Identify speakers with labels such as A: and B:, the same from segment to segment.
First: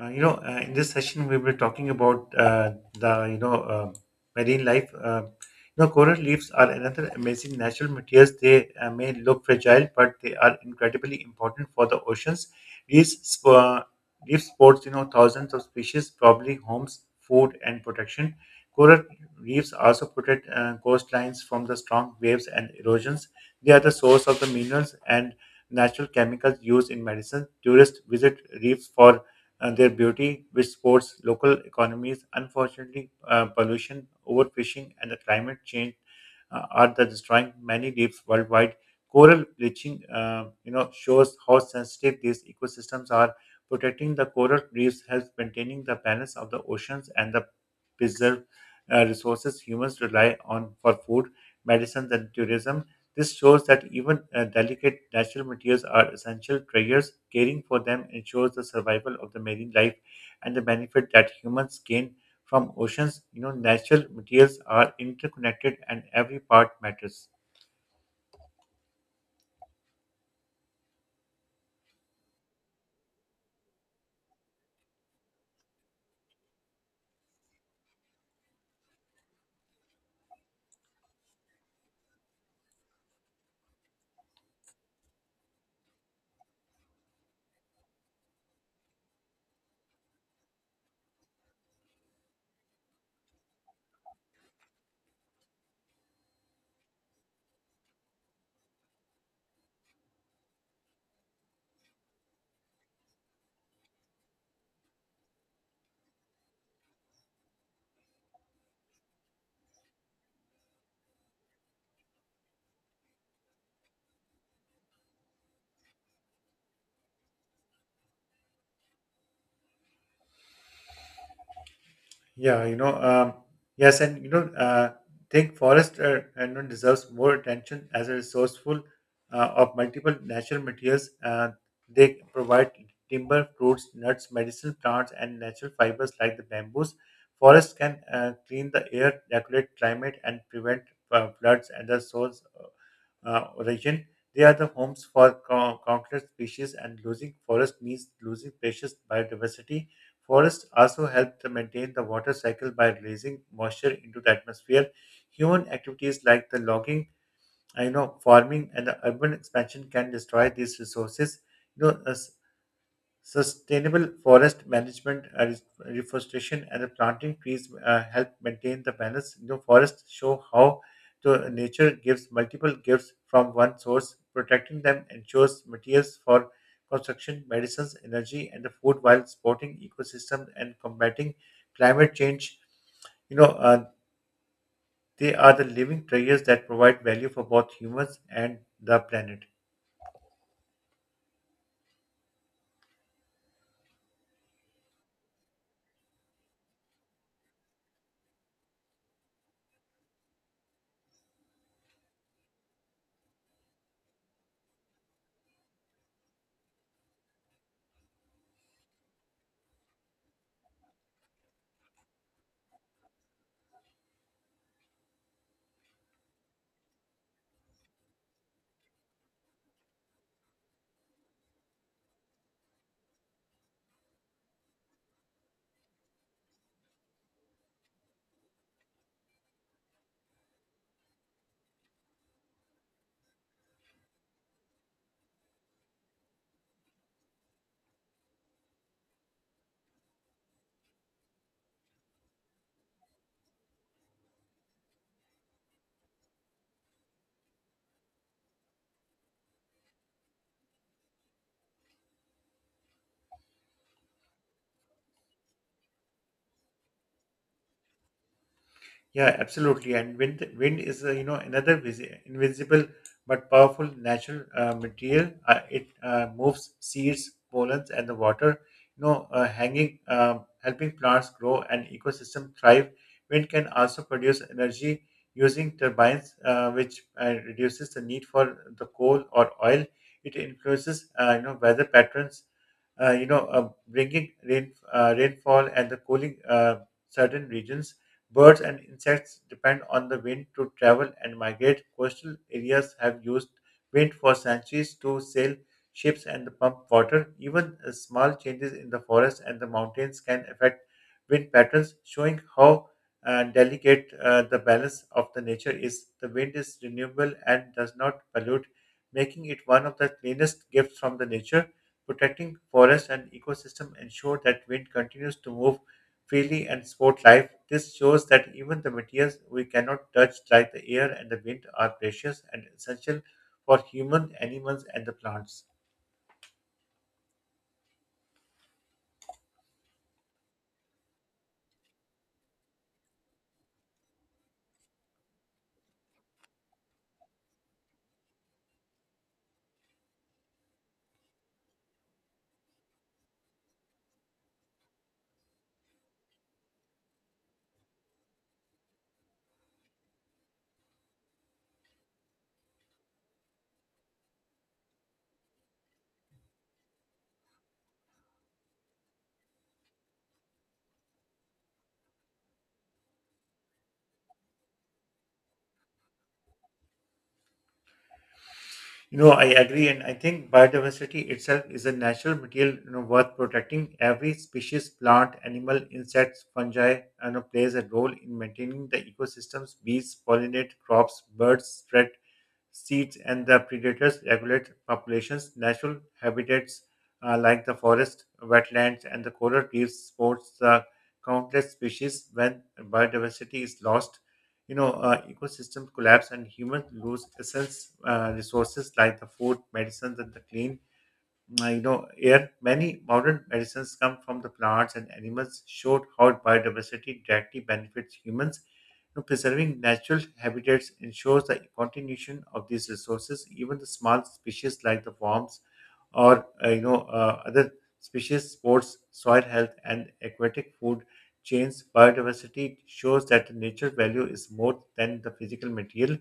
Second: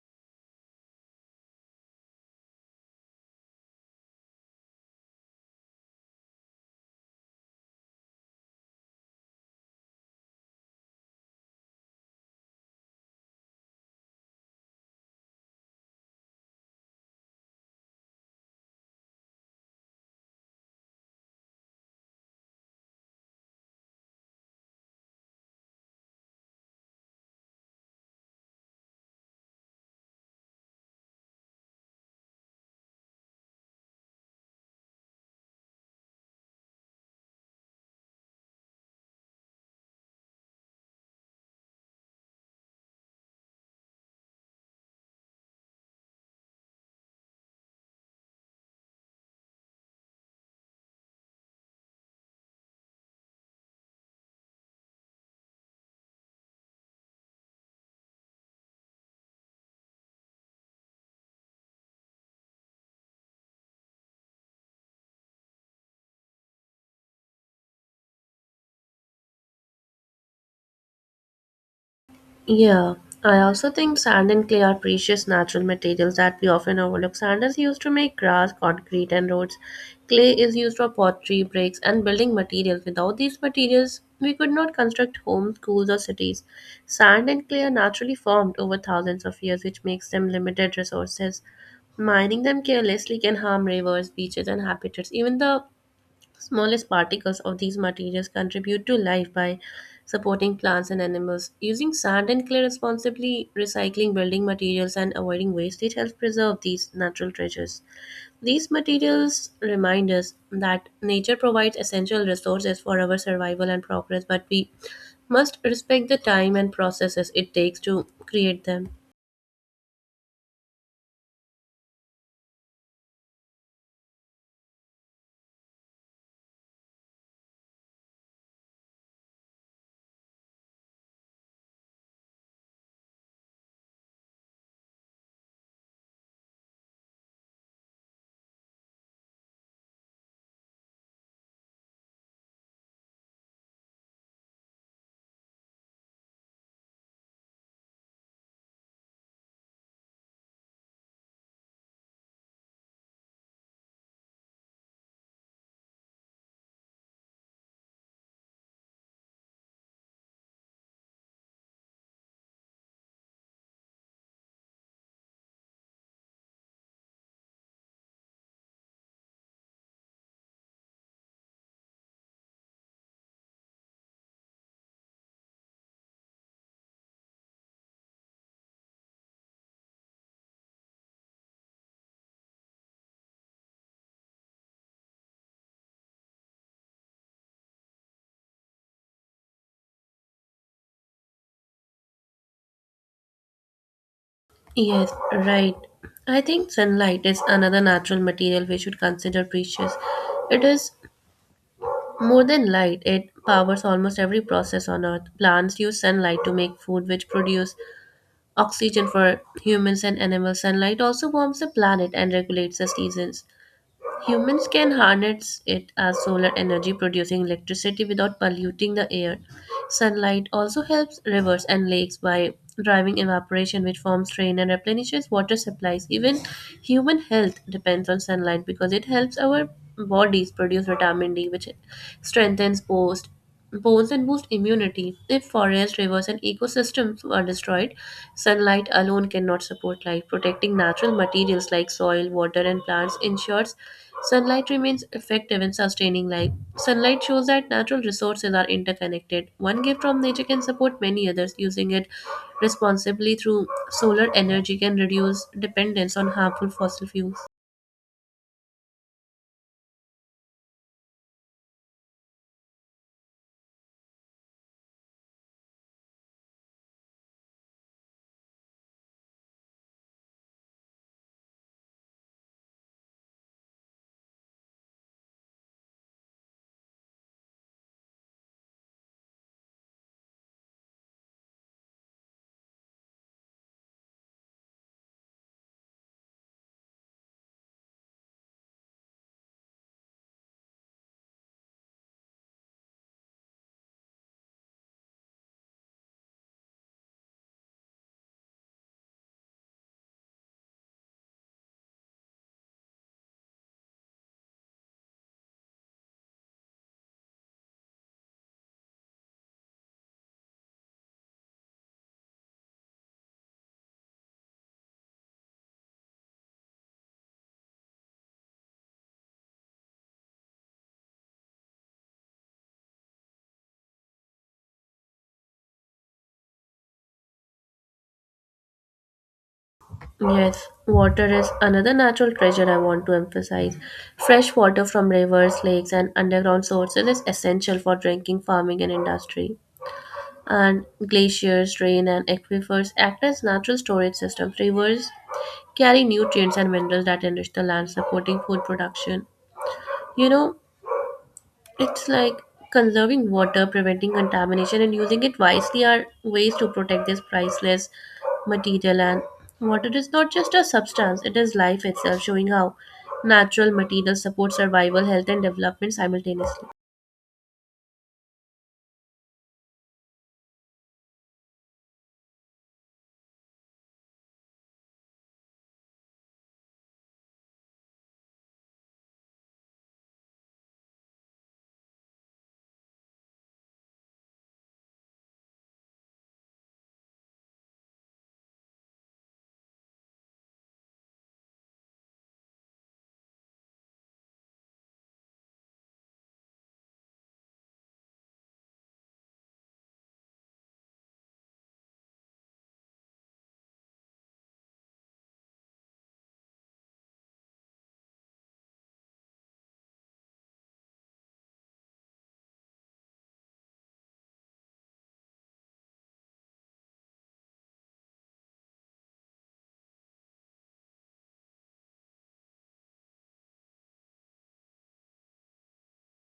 A: In this session, we were talking about the you know marine life. Coral reefs are another amazing natural materials. They may look fragile, but they are incredibly important for the oceans. Reefs, sp- uh, reef sports, you know, thousands of species, probably homes, food, and protection. Coral reefs also protect coastlines from the strong waves and erosions. They are the source of the minerals and natural chemicals used in medicine. Tourists visit reefs for and their beauty, which supports local economies. Unfortunately, pollution, overfishing, and the climate change are the destroying many reefs worldwide. Coral bleaching, you know, shows how sensitive these ecosystems are. Protecting the coral reefs helps maintaining the balance of the oceans and the preserve resources humans rely on for food, medicines, and tourism. This shows that even delicate natural materials are essential treasures. Caring for them ensures the survival of the marine life and the benefit that humans gain from oceans. You know, natural materials are interconnected and every part matters.
B: Yeah, I also think sand and clay are precious natural materials that we often overlook. Sand is used to make grass, concrete, and roads. Clay is used for pottery, bricks, and building materials. Without these materials, we could not construct homes, schools, or cities. Sand and clay are naturally formed over thousands of years, which makes them limited resources. Mining them carelessly can harm rivers, beaches, and habitats. Even the smallest particles of these materials contribute to life by supporting plants and animals. Using sand and clay responsibly, recycling building materials, and avoiding wastage helps preserve these natural treasures. These materials remind us that nature provides essential resources for our survival and progress, but we must respect the time and processes it takes to create them.
A: Yeah, yes, and think forest deserves more attention as a resourceful of multiple natural materials. They provide timber, fruits, nuts, medicinal plants, and natural fibers like the bamboos. Forests can clean the air, regulate climate, and prevent floods and the source region. They are the homes for countless species, and losing forest means losing precious biodiversity. Forests also help to maintain the water cycle by releasing moisture into the atmosphere. Human activities like the logging, I know, farming, and the urban expansion can destroy these resources. You know, uh, Sustainable forest management, reforestation, and planting trees help maintain the balance. You know, forests show how to nature gives multiple gifts from one source. Protecting them ensures materials for construction, medicines, energy, and the food while supporting ecosystem and combating climate change. You know, uh, they are the living treasures that provide value for both humans and the planet.
B: Yes, right. I think sunlight is another natural material we should consider precious. It is more than light, it powers almost every process on Earth. Plants use sunlight to make food, which produce oxygen for humans and animals. Sunlight also warms the planet and regulates the seasons. Humans can harness it as solar energy, producing electricity without polluting the air. Sunlight also helps rivers and lakes by driving evaporation, which forms rain and replenishes water supplies. Even human health depends on sunlight because it helps our bodies produce vitamin D, which strengthens both bones and boost immunity. If forests, rivers, and ecosystems are destroyed, sunlight alone cannot support life. Protecting natural materials like soil, water, and plants ensures sunlight remains effective in sustaining life. Sunlight shows that natural resources are interconnected. One gift from nature can support many others. Using it responsibly through solar energy can reduce dependence on harmful fossil fuels.
A: Yeah, absolutely. And wind is you know another invisible but powerful natural material. It moves seeds, pollens, and the water. Hanging, helping plants grow and ecosystem thrive. Wind can also produce energy using turbines, which reduces the need for the coal or oil. It influences weather patterns, bringing rain, rainfall and the cooling certain regions. Birds and insects depend on the wind to travel and migrate. Coastal areas have used wind for centuries to sail ships and pump water. Even small changes in the forest and the mountains can affect wind patterns, showing how delicate the balance of the nature is. The wind is renewable and does not pollute, making it one of the cleanest gifts from the nature. Protecting forests and ecosystem ensure that wind continues to move freely and support life. This shows that even the materials we cannot touch, like the air and the wind, are precious and essential for human, animals, and the plants.
B: Yes, water is another natural treasure I want to emphasize. Fresh water from rivers, lakes, and underground sources is essential for drinking, farming, and industry. And glaciers, rain, and aquifers act as natural storage systems. Rivers carry nutrients and minerals that enrich the land, supporting food production. You know, it's like conserving water, preventing contamination, and using it wisely are ways to protect this priceless material. And water is not just a substance, it is life itself, showing how natural materials support survival, health, and development simultaneously.
A: You know, I agree, and I think biodiversity itself is a natural material, you know, worth protecting. Every species, plant, animal, insects, fungi, you know, plays a role in maintaining the ecosystems. Bees pollinate crops, birds spread seeds, and the predators regulate populations. Natural habitats like the forest, wetlands, and the coral reefs sports the countless species. When biodiversity is lost, ecosystem collapse and humans lose essence resources like the food, medicines, and the clean. I know here many modern medicines come from the plants and animals showed how biodiversity directly benefits humans. You know, preserving natural habitats ensures the continuation of these resources. Even the small species like the worms or other species supports soil health and aquatic food chains biodiversity shows that the nature value is more than the physical material.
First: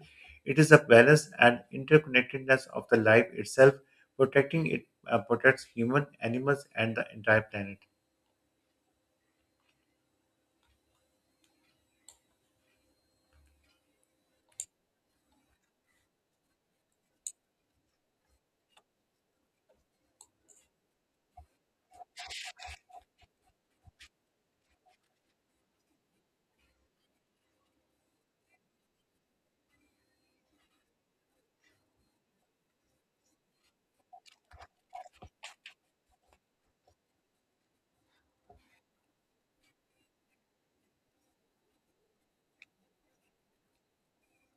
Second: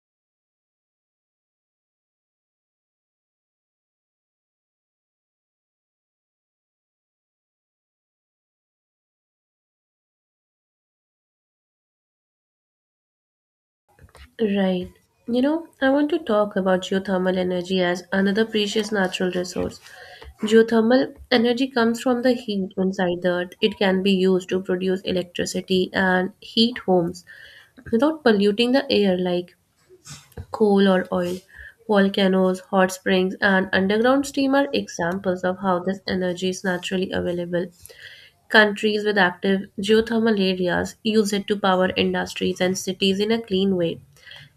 A: It is a balance and interconnectedness of the life itself. Protecting it protects human, animals, and the entire planet.
B: Right. I want to talk about geothermal energy as another precious natural resource. Geothermal energy comes from the heat inside the earth. It can be used to produce electricity and heat homes without polluting the air like coal or oil. Volcanoes, hot springs, and underground steam are examples of how this energy is naturally available. Countries with active geothermal areas use it to power industries and cities in a clean way.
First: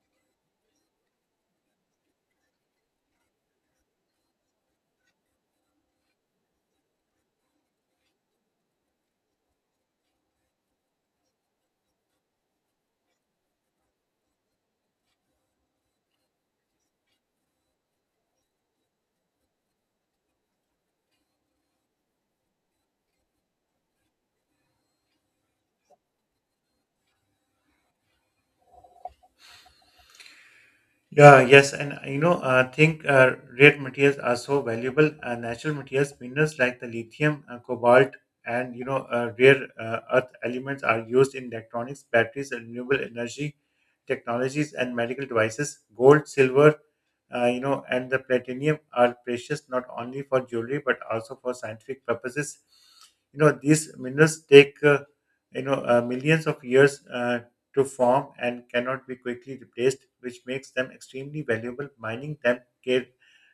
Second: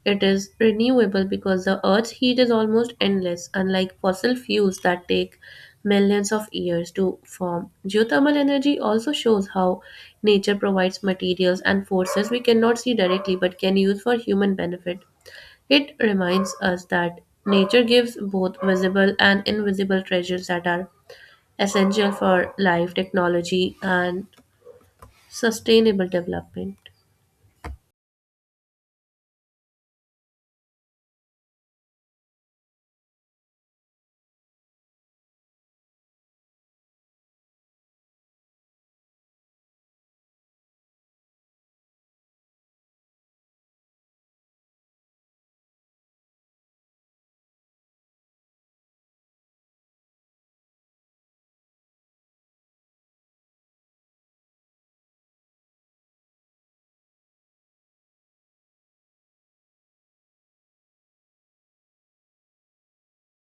B: It is renewable because the Earth's heat is almost endless, unlike fossil fuels that take millions of years to form. Geothermal energy also shows how nature provides materials and forces we cannot see directly but can use for human benefit. It reminds us that nature gives both visible and invisible treasures that are essential for life, technology, and sustainable development.
A: Yeah, yes, and I think rare materials are so valuable. Natural materials, minerals like the lithium, cobalt, and rare earth elements are used in electronics, batteries, and renewable energy technologies, and medical devices. Gold, silver, and the platinum are precious not only for jewelry but also for scientific purposes. You know, these minerals take millions of years to form and cannot be quickly replaced, which makes them extremely valuable. Mining them care,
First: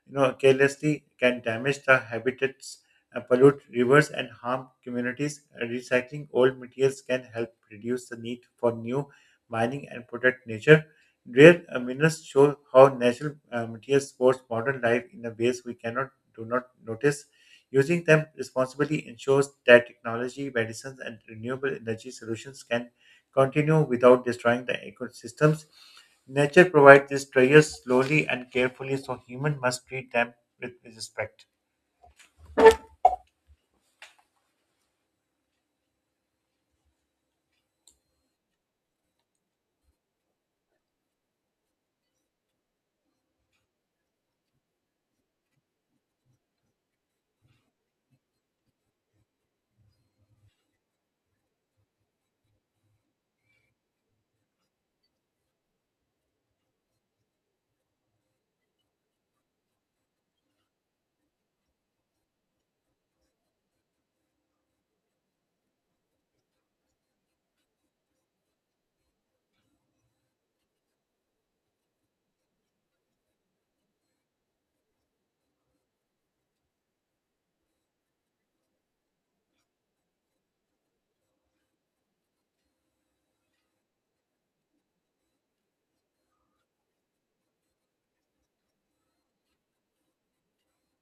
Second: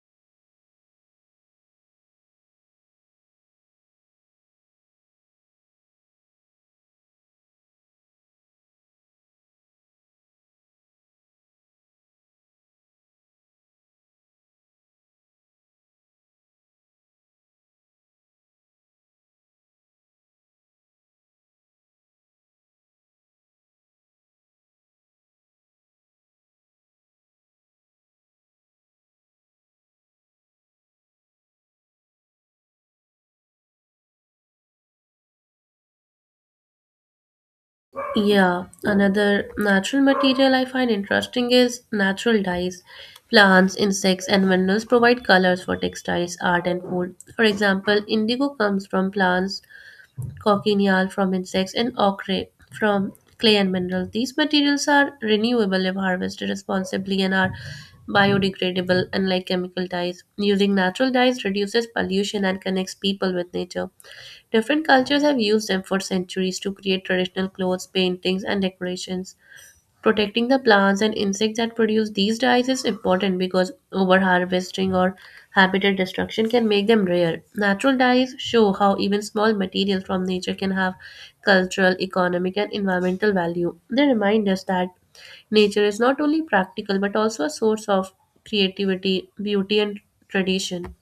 A: you know, carelessly can damage the habitats, pollute rivers, and harm communities. Recycling old materials can help reduce the need for new mining and protect nature. Rare minerals show how natural materials support modern life in a ways we cannot do not notice. Using them responsibly ensures that technology, medicines, and renewable energy solutions can continue without destroying the ecosystems. Nature provides these treasures slowly and carefully, so humans must treat them with respect.
B: Yeah, another natural material I find interesting is natural dyes. Plants, insects, and minerals provide colors for textiles, art, and food. For example, indigo comes from plants, cochineal from insects, and ochre from clay and minerals. These materials are renewable if harvested responsibly and are biodegradable, unlike chemical dyes. Using natural dyes reduces pollution and connects people with nature. Different cultures have used them for centuries to create traditional clothes, paintings, and decorations. Protecting the plants and insects that produce these dyes is important because overharvesting or habitat destruction can make them rare. Natural dyes show how even small materials from nature can have cultural, economic, and environmental value. They remind us that nature is not only practical but also a source of creativity, beauty, and tradition.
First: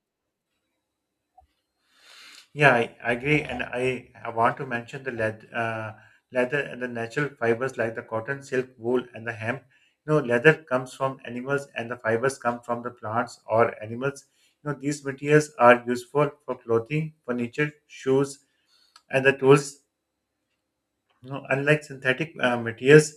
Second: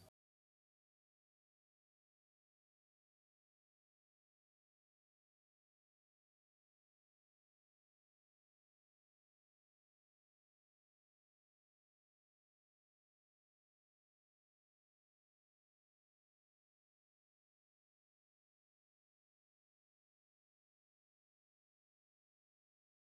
A: Yeah, I agree. And I want to mention the leather and the natural fibers like the cotton, silk, wool, and the hemp. You know, leather comes from animals and the fibers come from the plants or animals. You know, these materials are useful for clothing, furniture, shoes, and the tools. No, unlike synthetic materials,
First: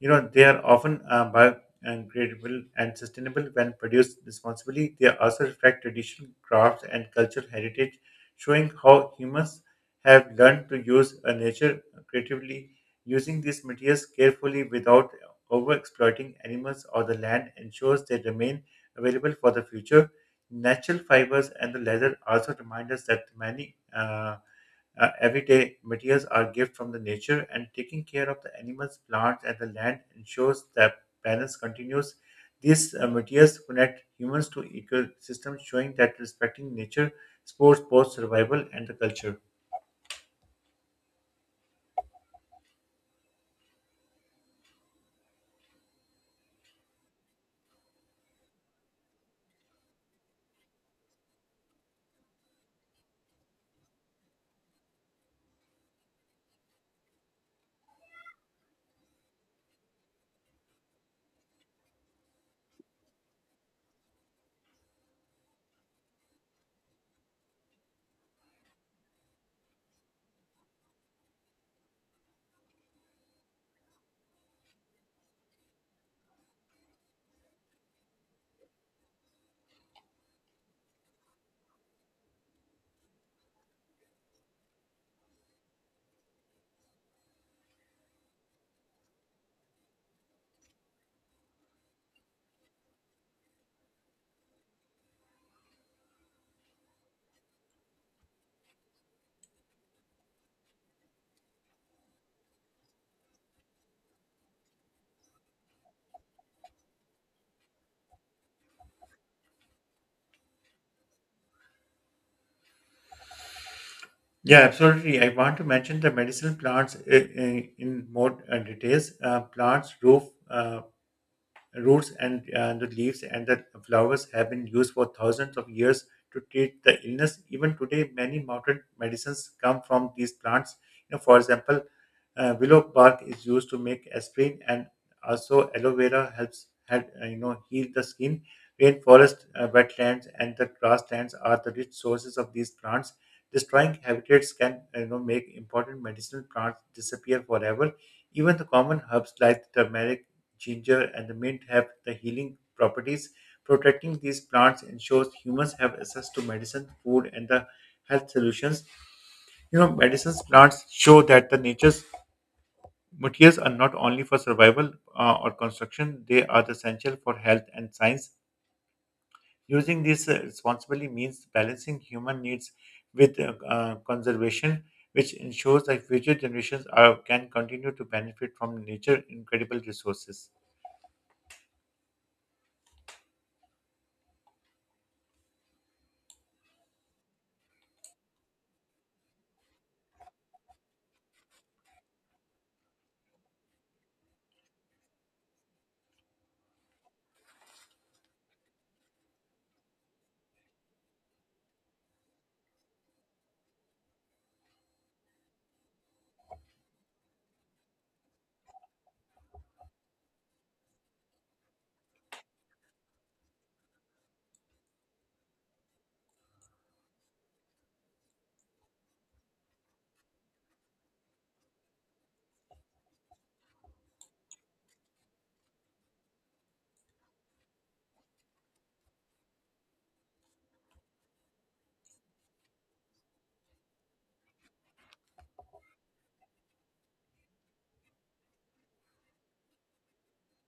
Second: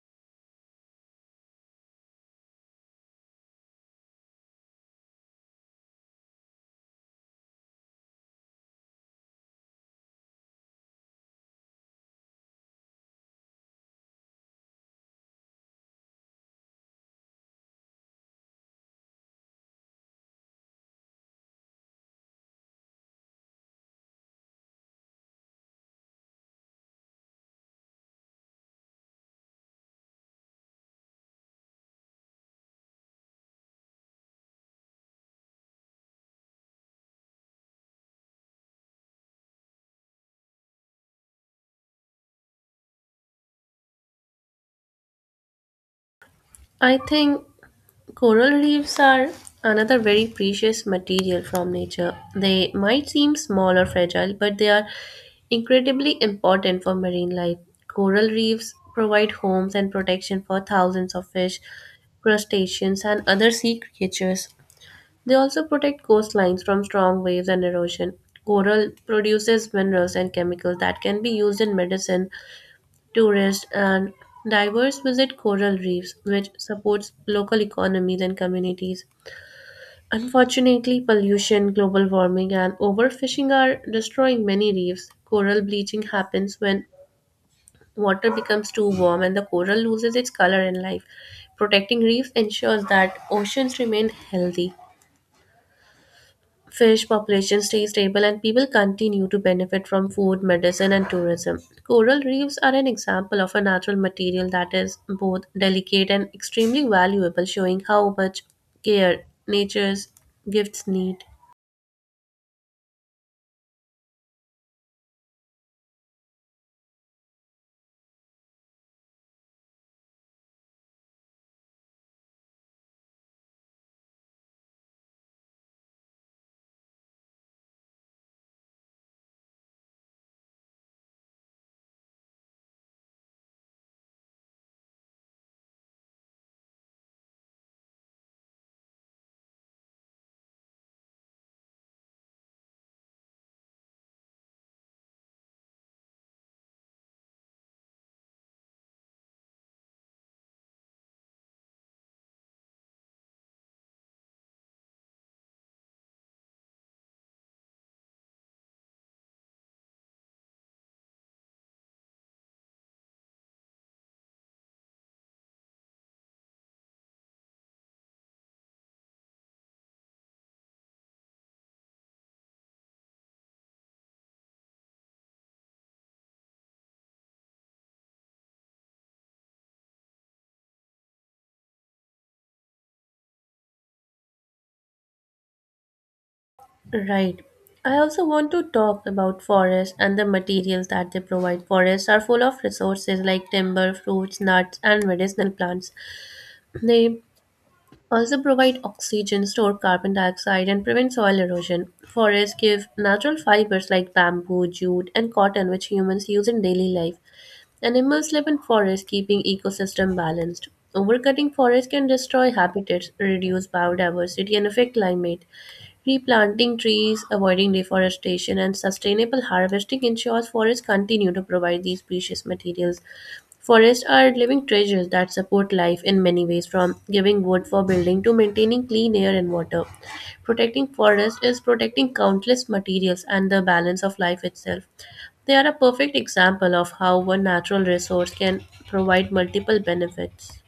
A: you know they are often biodegradable and sustainable when produced responsibly. They also reflect traditional crafts and cultural heritage, showing how humans have learned to use nature creatively, using these materials carefully without overexploiting animals or the land ensures they remain available for the future. Natural fibers and the leather also remind us that many everyday materials are gift from the nature, and taking care of the animals, plants, and the land ensures that balance continues. These materials connect humans to ecosystems, showing that respecting nature supports both survival and the culture.
B: I think coral reefs are another very precious material from nature. They might seem small or fragile, but they are incredibly important for marine life. Coral reefs provide homes and protection for thousands of fish, crustaceans, and other sea creatures. They also protect coastlines from strong waves and erosion. Coral produces minerals and chemicals that can be used in medicine. Tourists and divers visit coral reefs, which supports local economies and communities. Unfortunately, pollution, global warming, and overfishing are destroying many reefs. Coral bleaching happens when water becomes too warm and the coral loses its color and life. Protecting reefs ensures that oceans remain healthy. Fish population stay stable and people continue to benefit from food, medicine, and tourism. Coral reefs are an example of a natural material that is both delicate and extremely valuable, showing how much care nature's gifts need.
A: Yeah, absolutely. I want to mention the medicinal plants in more details. Plants, uh, roots and the leaves and the flowers have been used for thousands of years to treat the illness. Even today, many mountain medicines come from these plants. You know, for example, willow bark is used to make aspirin, and also aloe vera helps, you know heal the skin. Rainforest, wetlands, and the grasslands are the rich sources of these plants. Destroying habitats can you know make important medicinal plants disappear forever. Even the common herbs like turmeric, ginger, and the mint have the healing properties. Protecting these plants ensures humans have access to medicine, food, and the health solutions. You know, medicines plants show that the nature's materials are not only for survival or construction; they are essential for health and science. Using this responsibly means balancing human needs with conservation, which ensures that future generations are, can continue to benefit from nature incredible resources.
B: Right. I also want to talk about forests and the materials that they provide. Forests are full of resources like timber, fruits, nuts, and medicinal plants. They also provide oxygen, store carbon dioxide, and prevent soil erosion. Forests give natural fibers like bamboo, jute, and cotton, which humans use in daily life. Animals live in forests, keeping ecosystem balanced. Overcutting forests can destroy habitats, reduce biodiversity, and affect climate. Replanting trees, avoiding deforestation, and sustainable harvesting ensures forests continue to provide these precious materials. Forests are living treasures that support life in many ways, from giving wood for building to maintaining clean air and water. Protecting forests is protecting countless materials and the balance of life itself. They are a perfect example of how one natural resource can provide multiple benefits.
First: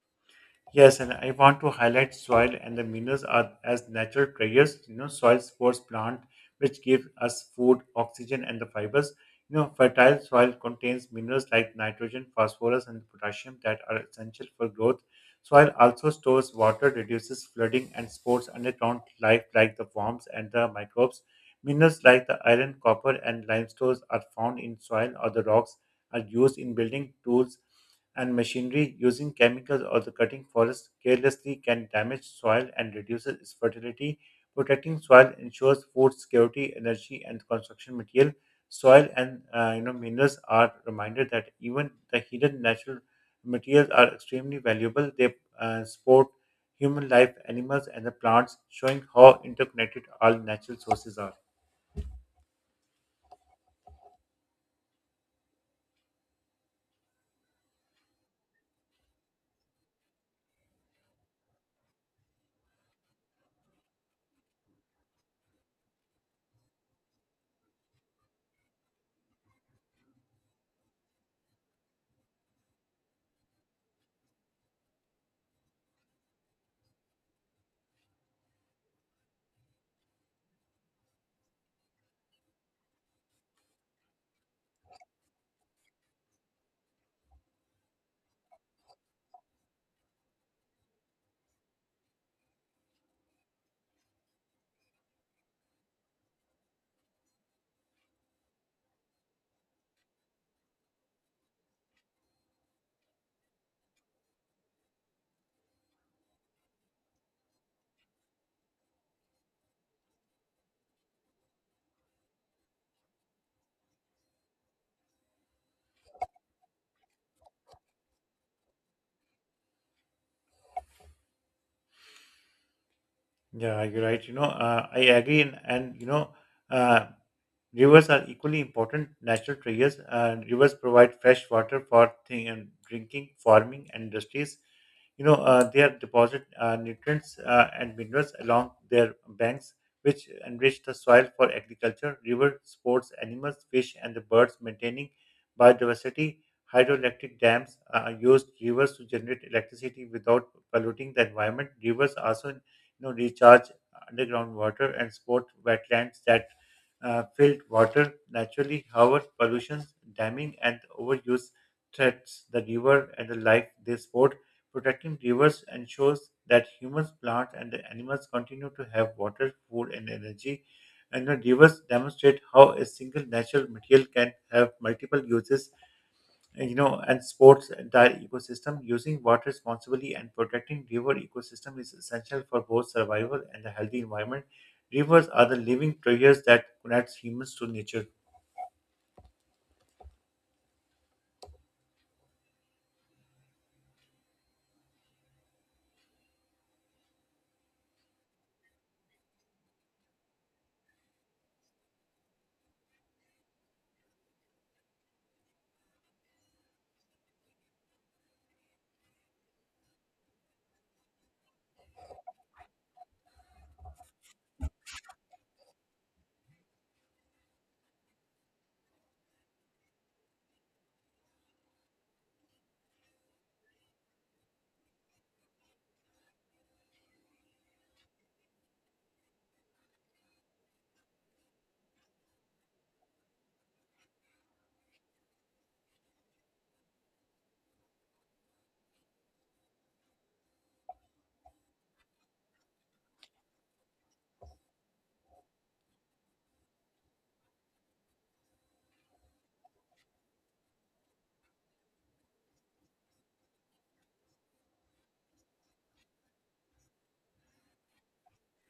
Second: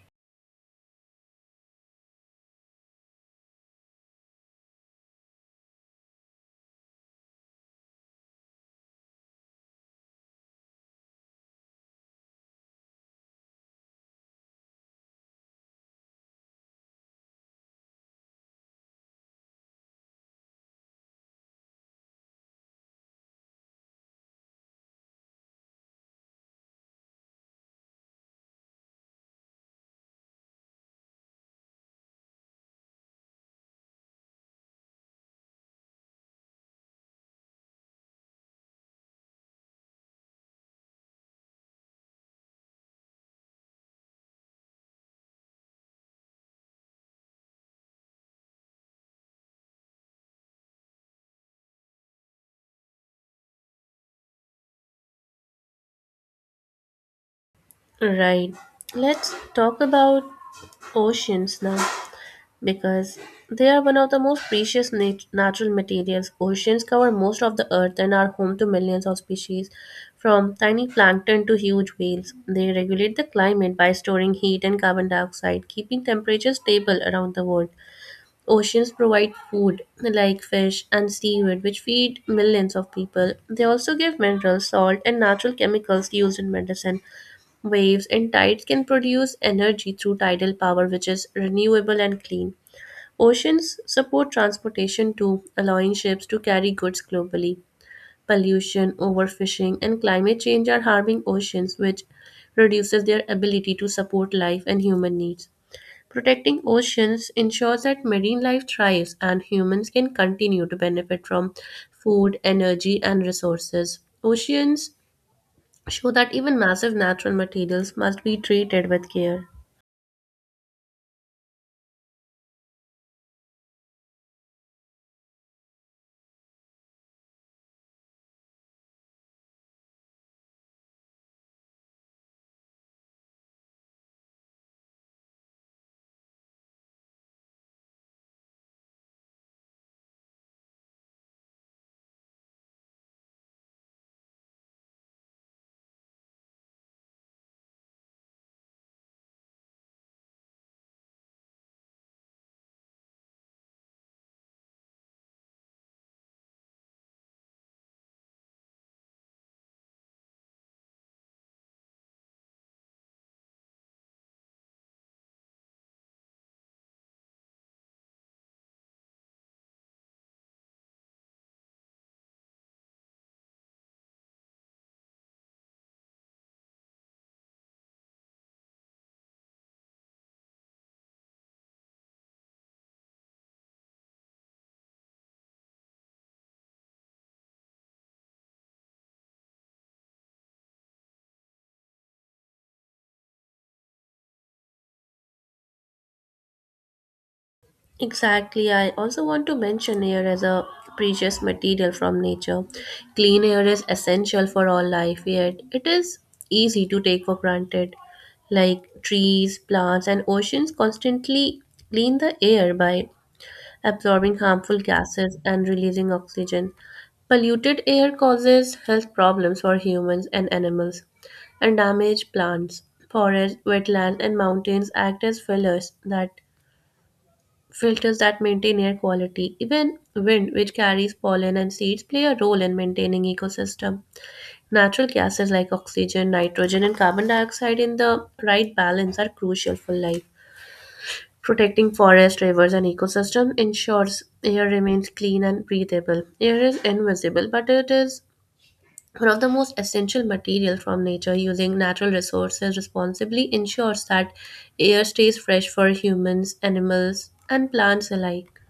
A: Yes, and I want to highlight soil and the minerals are as natural treasures. You know, soil supports plant, which give us food, oxygen, and the fibers. You know, fertile soil contains minerals like nitrogen, phosphorus, and potassium that are essential for growth. Soil also stores water, reduces flooding, and supports underground life like the worms and the microbes. Minerals like the iron, copper, and limestone are found in soil or the rocks are used in building tools and machinery using chemicals or the cutting forests carelessly can damage soil and reduces its fertility. Protecting soil ensures food security, energy, and construction material. Soil and you know minerals are reminded that even the hidden natural materials are extremely valuable. They support human life, animals, and the plants, showing how interconnected all natural sources are.
B: Right. Let's talk about oceans now, because they are one of the most precious natural materials. Oceans cover most of the earth and are home to millions of species, from tiny plankton to huge whales. They regulate the climate by storing heat and carbon dioxide, keeping temperatures stable around the world. Oceans provide food like fish and seaweed, which feed millions of people. They also give minerals, salt, and natural chemicals used in medicine. Waves and tides can produce energy through tidal power, which is renewable and clean. Oceans support transportation too, allowing ships to carry goods globally. Pollution, overfishing, and climate change are harming oceans, which reduces their ability to support life and human needs. Protecting oceans ensures that marine life thrives and humans can continue to benefit from food, energy, and resources. Oceans show that even massive natural materials must be treated with care.
A: Yeah, you're right. I agree, and you know. Uh, Rivers are equally important natural treasures. Rivers provide fresh water for thing and drinking, farming, and industries. They are deposit nutrients and minerals along their banks, which enrich the soil for agriculture. River sports animals, fish, and the birds, maintaining biodiversity. Hydroelectric dams use rivers to generate electricity without polluting the environment. Rivers also, you know, recharge underground water and support wetlands that filled water naturally. However, pollution, damming, and overuse threats the river and the life they support. Protecting rivers ensures that humans, plants, and the animals continue to have water, food, and energy. And the rivers demonstrate how a single natural material can have multiple uses, you know, and sports entire ecosystem. Using water responsibly and protecting river ecosystem is essential for both survival and a healthy environment. Rivers are the living treasures that connects humans to nature.
B: Exactly. I also want to mention air as a precious material from nature. Clean air is essential for all life, yet it is easy to take for granted. Like trees, plants, and oceans constantly clean the air by absorbing harmful gases and releasing oxygen. Polluted air causes health problems for humans and animals and damage plants. Forests, wetlands, and mountains act as fillers that filters that maintain air quality. Even wind, which carries pollen and seeds, play a role in maintaining ecosystem. Natural gases like oxygen, nitrogen, and carbon dioxide in the right balance are crucial for life. Protecting forests, rivers, and ecosystem ensures air remains clean and breathable. Air is invisible, but it is one of the most essential material from nature. Using natural resources responsibly ensures that air stays fresh for humans, animals, and plants alike.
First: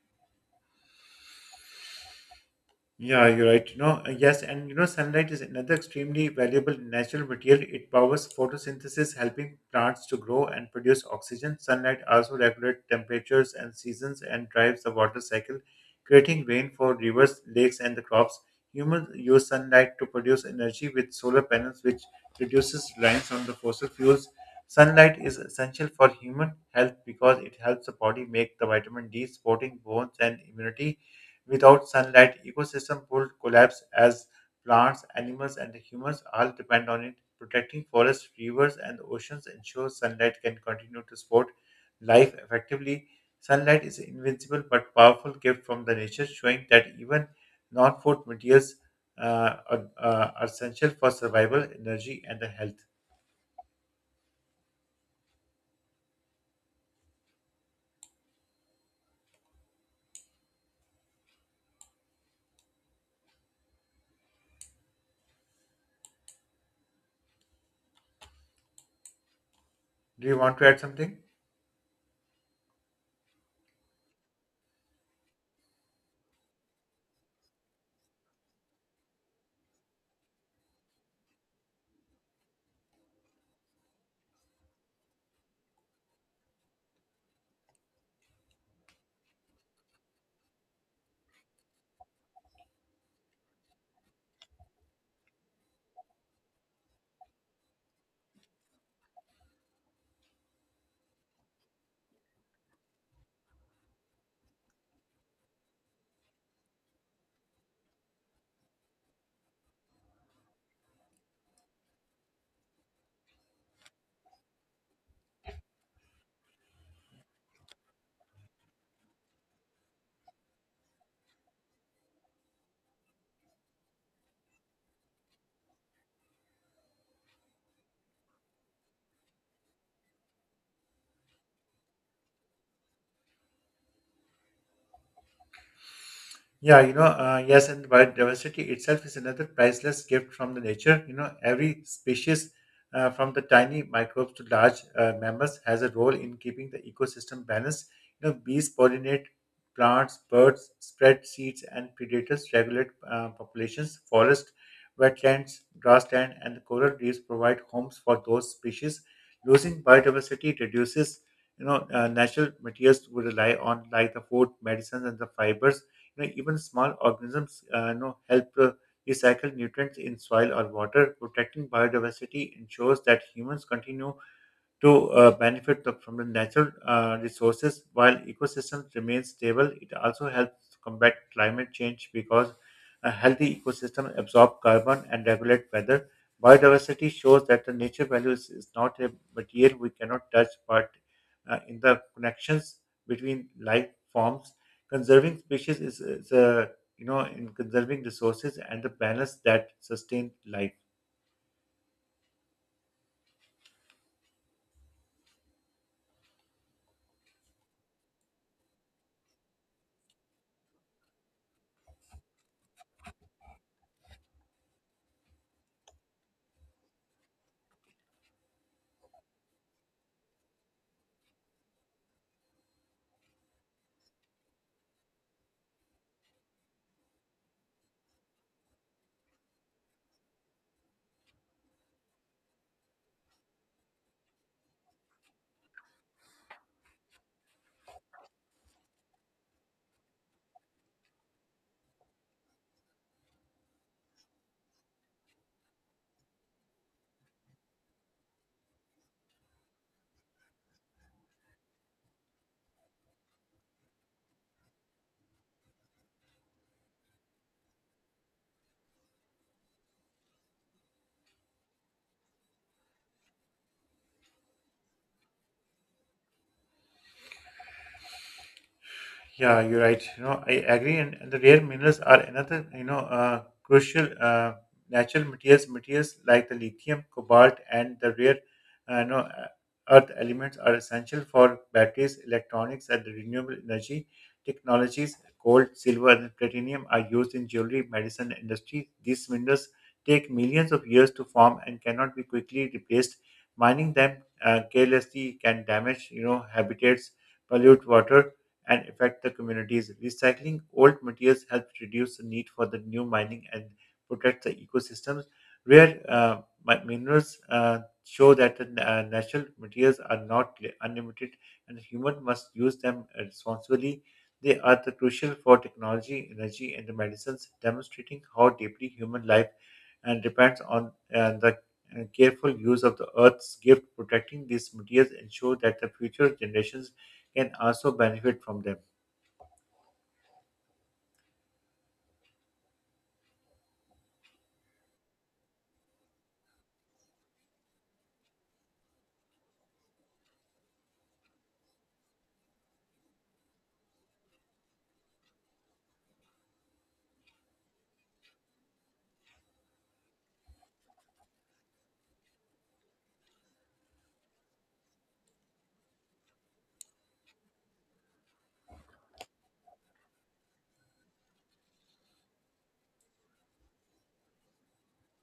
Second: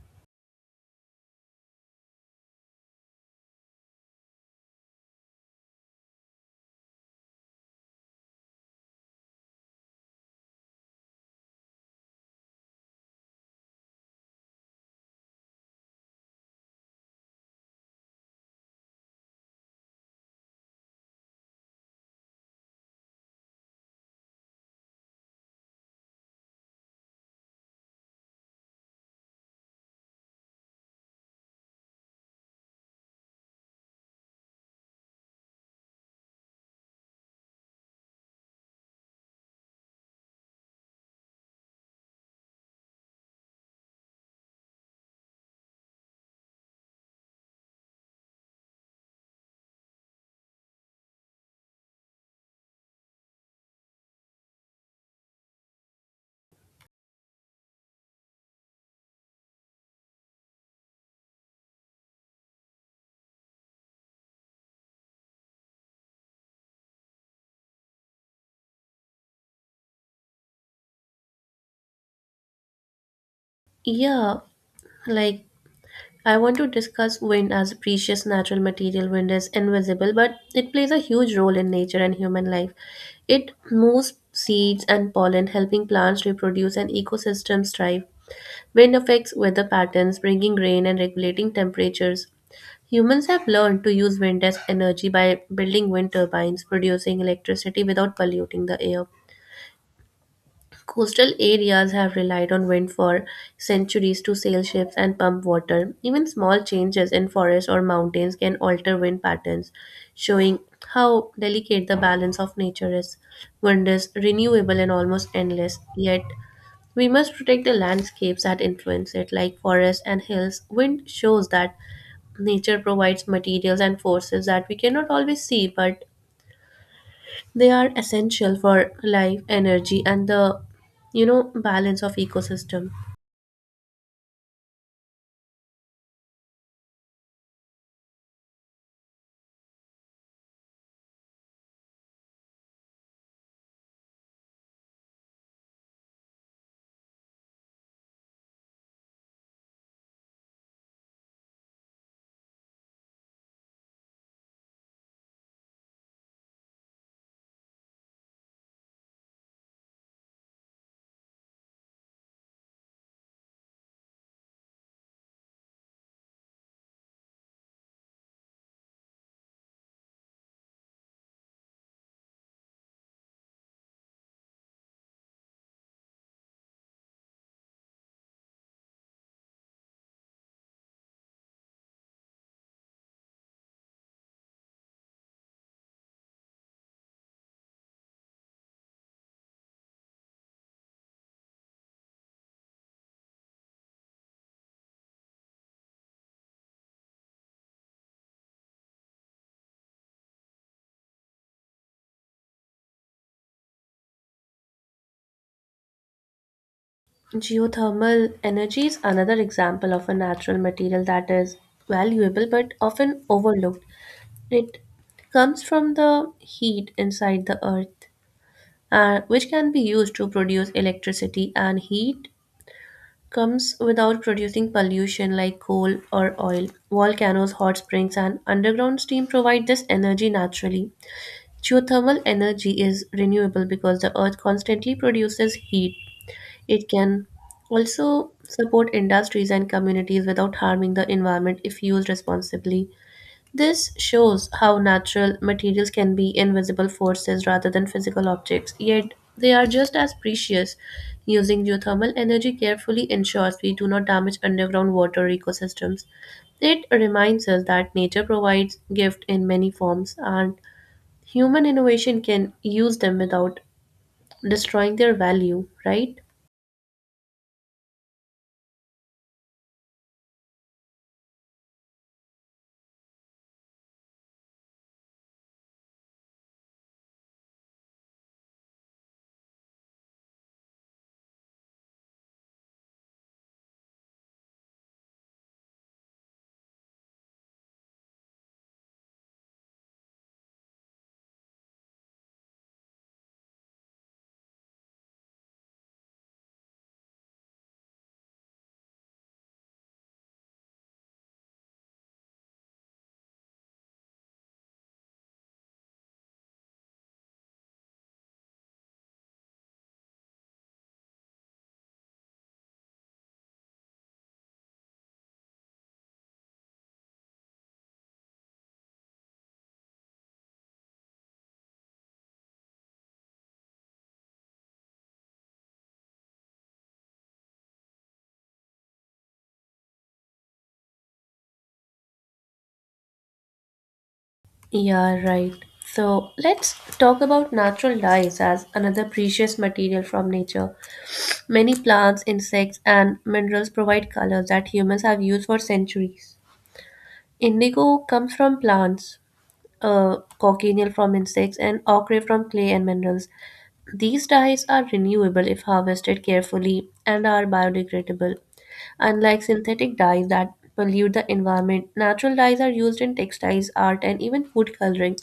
A: Yeah, you're right. Sunlight is another extremely valuable natural material. It powers photosynthesis, helping plants to grow and produce oxygen. Sunlight also regulates temperatures and seasons and drives the water cycle, creating rain for rivers, lakes, and the crops. Humans use sunlight to produce energy with solar panels, which reduces reliance on the fossil fuels. Sunlight is essential for human health because it helps the body make the vitamin D, supporting bones and immunity. Without sunlight, ecosystem would collapse as plants, animals, and humans all depend on it. Protecting forests, rivers, and oceans ensures sunlight can continue to support life effectively. Sunlight is invincible but powerful gift from the nature, showing that even non-food materials are essential for survival, energy, and the health. Do you want to add something?
B: Yeah, like, I want to discuss wind as a precious natural material. Wind is invisible, but it plays a huge role in nature and human life. It moves seeds and pollen, helping plants reproduce and ecosystems thrive. Wind affects weather patterns, bringing rain and regulating temperatures. Humans have learned to use wind as energy by building wind turbines, producing electricity without polluting the air. Coastal areas have relied on wind for centuries to sail ships and pump water. Even small changes in forests or mountains can alter wind patterns, showing how delicate the balance of nature is. Wind is renewable and almost endless, yet we must protect the landscapes that influence it, like forests and hills. Wind shows that nature provides materials and forces that we cannot always see but they are essential for life, energy, and the balance of ecosystem.
A: Yeah, you know, yes, and Biodiversity itself is another priceless gift from the nature. Every species, from the tiny microbes to large mammals, has a role in keeping the ecosystem balanced. Bees pollinate plants, birds spread seeds, and predators regulate populations. Forest, wetlands, grassland, and the coral reefs provide homes for those species. Losing biodiversity reduces, natural materials we rely on, like the food, medicines, and the fibers . Even small organisms help recycle nutrients in soil or water. Protecting biodiversity ensures that humans continue to from the natural resources while ecosystems remain stable. It also helps to combat climate change because a healthy ecosystem absorbs carbon and regulate weather. Biodiversity shows that the nature value is not a material we cannot touch, but in the connections between life forms. Conserving species is a you know in conserving resources and the balance that sustain life.
B: Geothermal energy is another example of a natural material that is valuable but often overlooked. It comes from the heat inside the earth, which can be used to produce electricity, and heat comes without producing pollution like coal or oil. Volcanoes, hot springs, and underground steam provide this energy naturally. Geothermal energy is renewable because the earth constantly produces heat. It can also support industries and communities without harming the environment if used responsibly. This shows how natural materials can be invisible forces rather than physical objects, yet they are just as precious. Using geothermal energy carefully ensures we do not damage underground water ecosystems. It reminds us that nature provides gift in many forms and human innovation can use them without destroying their value, right?
A: Yeah, you're right. You know, I agree. And the rare minerals are another, crucial natural materials. Materials like the lithium, cobalt, and the rare, uh, you know, uh, earth elements are essential for batteries, electronics, and the renewable energy technologies. Gold, silver, and platinum are used in jewelry, medicine, and industry. These minerals take millions of years to form and cannot be quickly replaced. Mining them carelessly can damage, habitats, pollute water and affect the communities. Recycling old materials helps reduce the need for the new mining and protect the ecosystems. Rare minerals show that the natural materials are not unlimited and the human must use them responsibly. They are the crucial for technology, energy, and the medicines, demonstrating how deeply human life and depends on the careful use of the earth's gift. Protecting these materials ensure that the future generations can also benefit from them.
B: Yeah, right. So let's talk about natural dyes as another precious material from nature. Many plants, insects, and minerals provide colors that humans have used for centuries. Indigo comes from plants, cochineal from insects, and ochre from clay and minerals. These dyes are renewable if harvested carefully and are biodegradable. Unlike synthetic dyes that pollute the environment, natural dyes are used in textiles, art, and even food coloring.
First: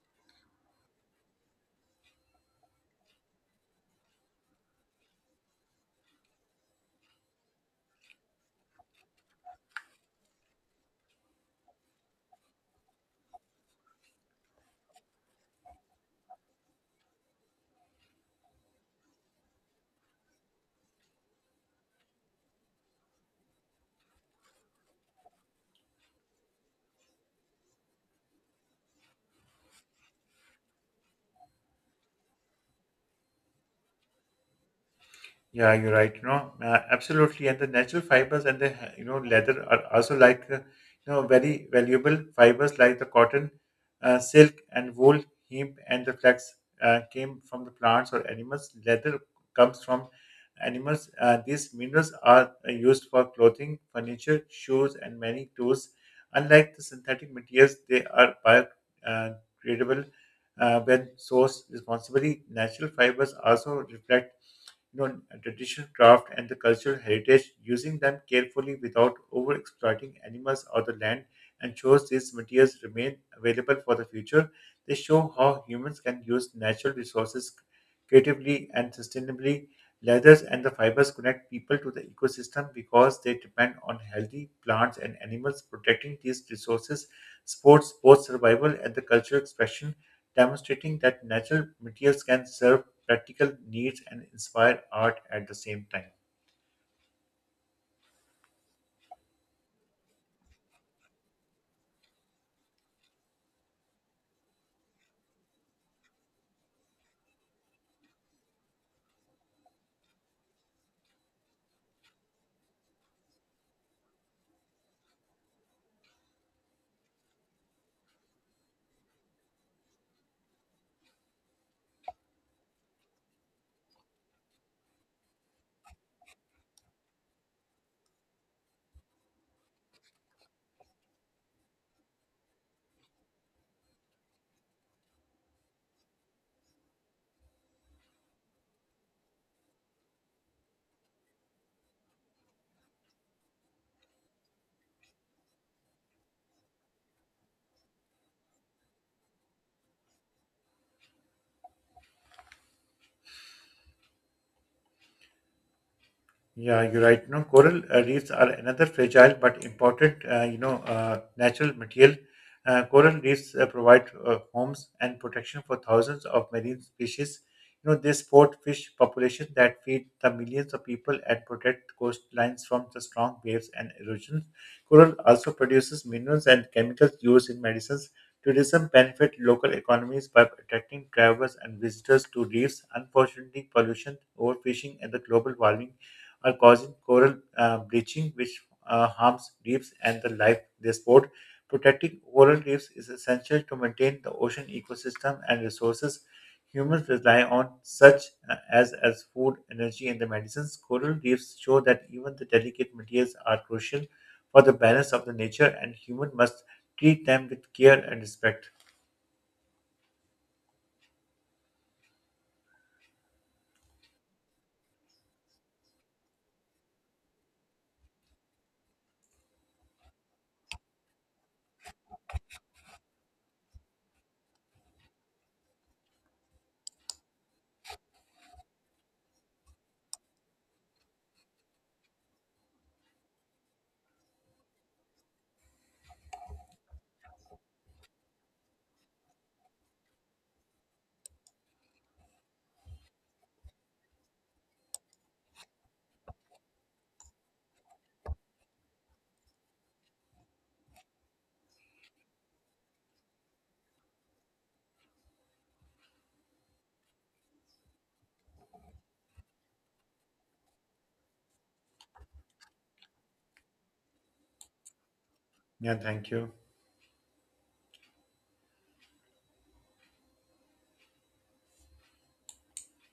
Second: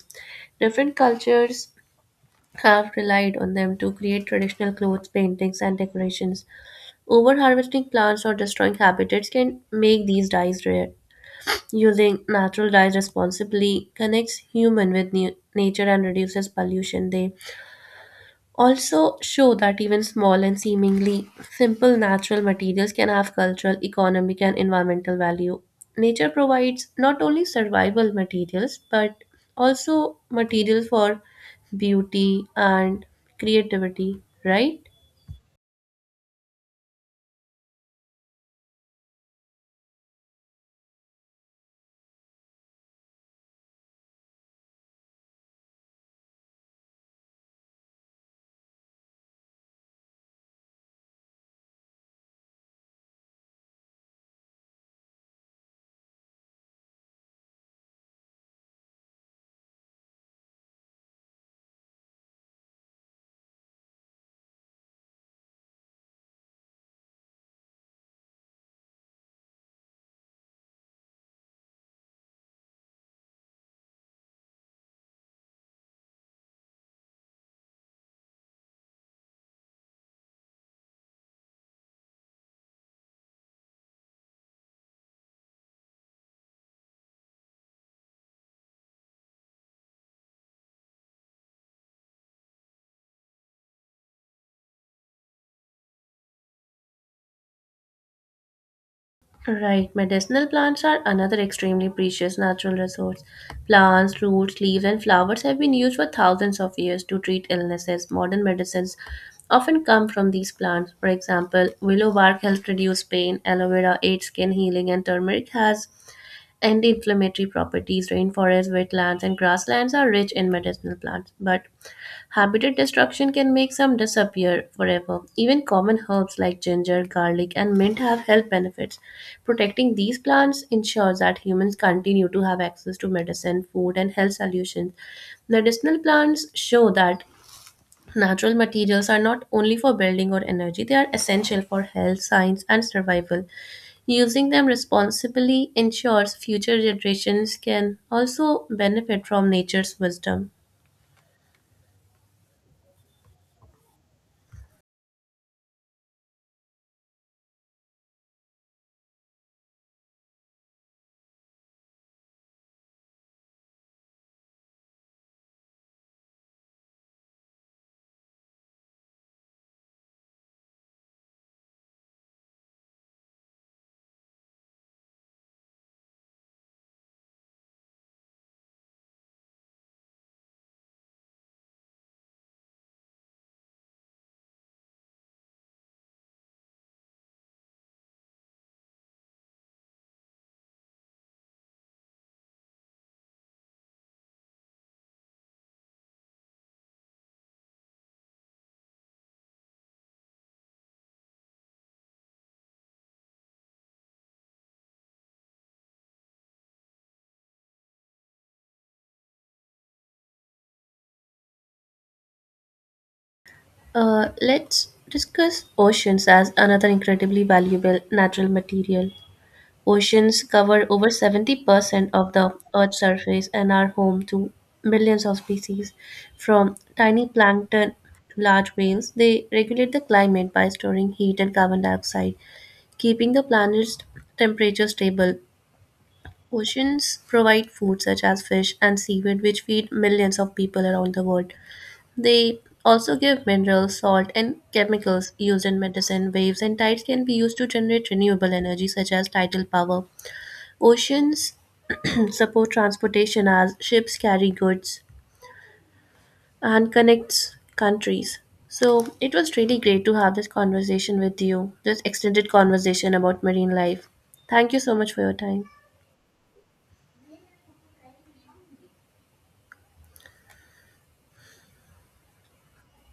B: Different cultures have relied on them to create traditional clothes, paintings, and decorations. Over harvesting plants or destroying habitats can make these dyes rare. Using natural dyes responsibly connects human with nature and reduces pollution. They also show that even small and seemingly simple natural materials can have cultural, economic, and environmental value. Nature provides not only survival materials but also materials for beauty and creativity, right?
A: Yeah, you're right. Absolutely. And the natural fibers and the leather are also like the very valuable fibers like the cotton, silk, and wool, hemp, and the flax came from the plants or animals. Leather comes from animals. These minerals are used for clothing, furniture, shoes, and many tools. Unlike the synthetic materials, they are biodegradable when sourced responsibly. Natural fibers also reflect you know, traditional craft and the cultural heritage, using them carefully without over exploiting animals or the land, ensures these materials remain available for the future. They show how humans can use natural resources creatively and sustainably. Leathers and the fibers connect people to the ecosystem because they depend on healthy plants and animals. Protecting these resources supports both survival and the cultural expression, demonstrating that natural materials can serve practical needs and inspire art at the same time.
B: Right, medicinal plants are another extremely precious natural resource. Plants, roots, leaves, and flowers have been used for thousands of years to treat illnesses. Modern medicines often come from these plants. For example, willow bark helps reduce pain, aloe vera aids skin healing, and turmeric has anti inflammatory properties. Rainforests, wetlands, and grasslands are rich in medicinal plants, but habitat destruction can make some disappear forever. Even common herbs like ginger, garlic, and mint have health benefits. Protecting these plants ensures that humans continue to have access to medicine, food, and health solutions. Medicinal plants show that natural materials are not only for building or energy, they are essential for health, science, and survival. Using them responsibly ensures future generations can also benefit from nature's wisdom.
A: Yeah, you're right. Coral reefs are another fragile but important, natural material. Coral reefs provide homes and protection for thousands of marine species. You know, they support fish population that feed the millions of people and protect coastlines from the strong waves and erosion. Coral also produces minerals and chemicals used in medicines. Tourism benefit local economies by attracting travelers and visitors to reefs. Unfortunately, pollution, overfishing, and the global warming are causing coral bleaching, which harms reefs and the life they support. Protecting coral reefs is essential to maintain the ocean ecosystem and resources humans rely on, such as food, energy, and the medicines. Coral reefs show that even the delicate materials are crucial for the balance of the nature, and human must treat them with care and respect.
B: Let's discuss oceans as another incredibly valuable natural material. Oceans cover over 70% of the Earth's surface and are home to millions of species. From tiny plankton to large whales, they regulate the climate by storing heat and carbon dioxide, keeping the planet's temperature stable. Oceans provide food such as fish and seaweed, which feed millions of people around the world. They also give minerals, salt, and chemicals used in medicine. Waves and tides can be used to generate renewable energy, such as tidal power. Oceans support transportation as ships carry goods and connects countries. So it was really great to have this conversation with you, this extended conversation about marine life. Thank you so much for your time.
A: Yeah, thank you.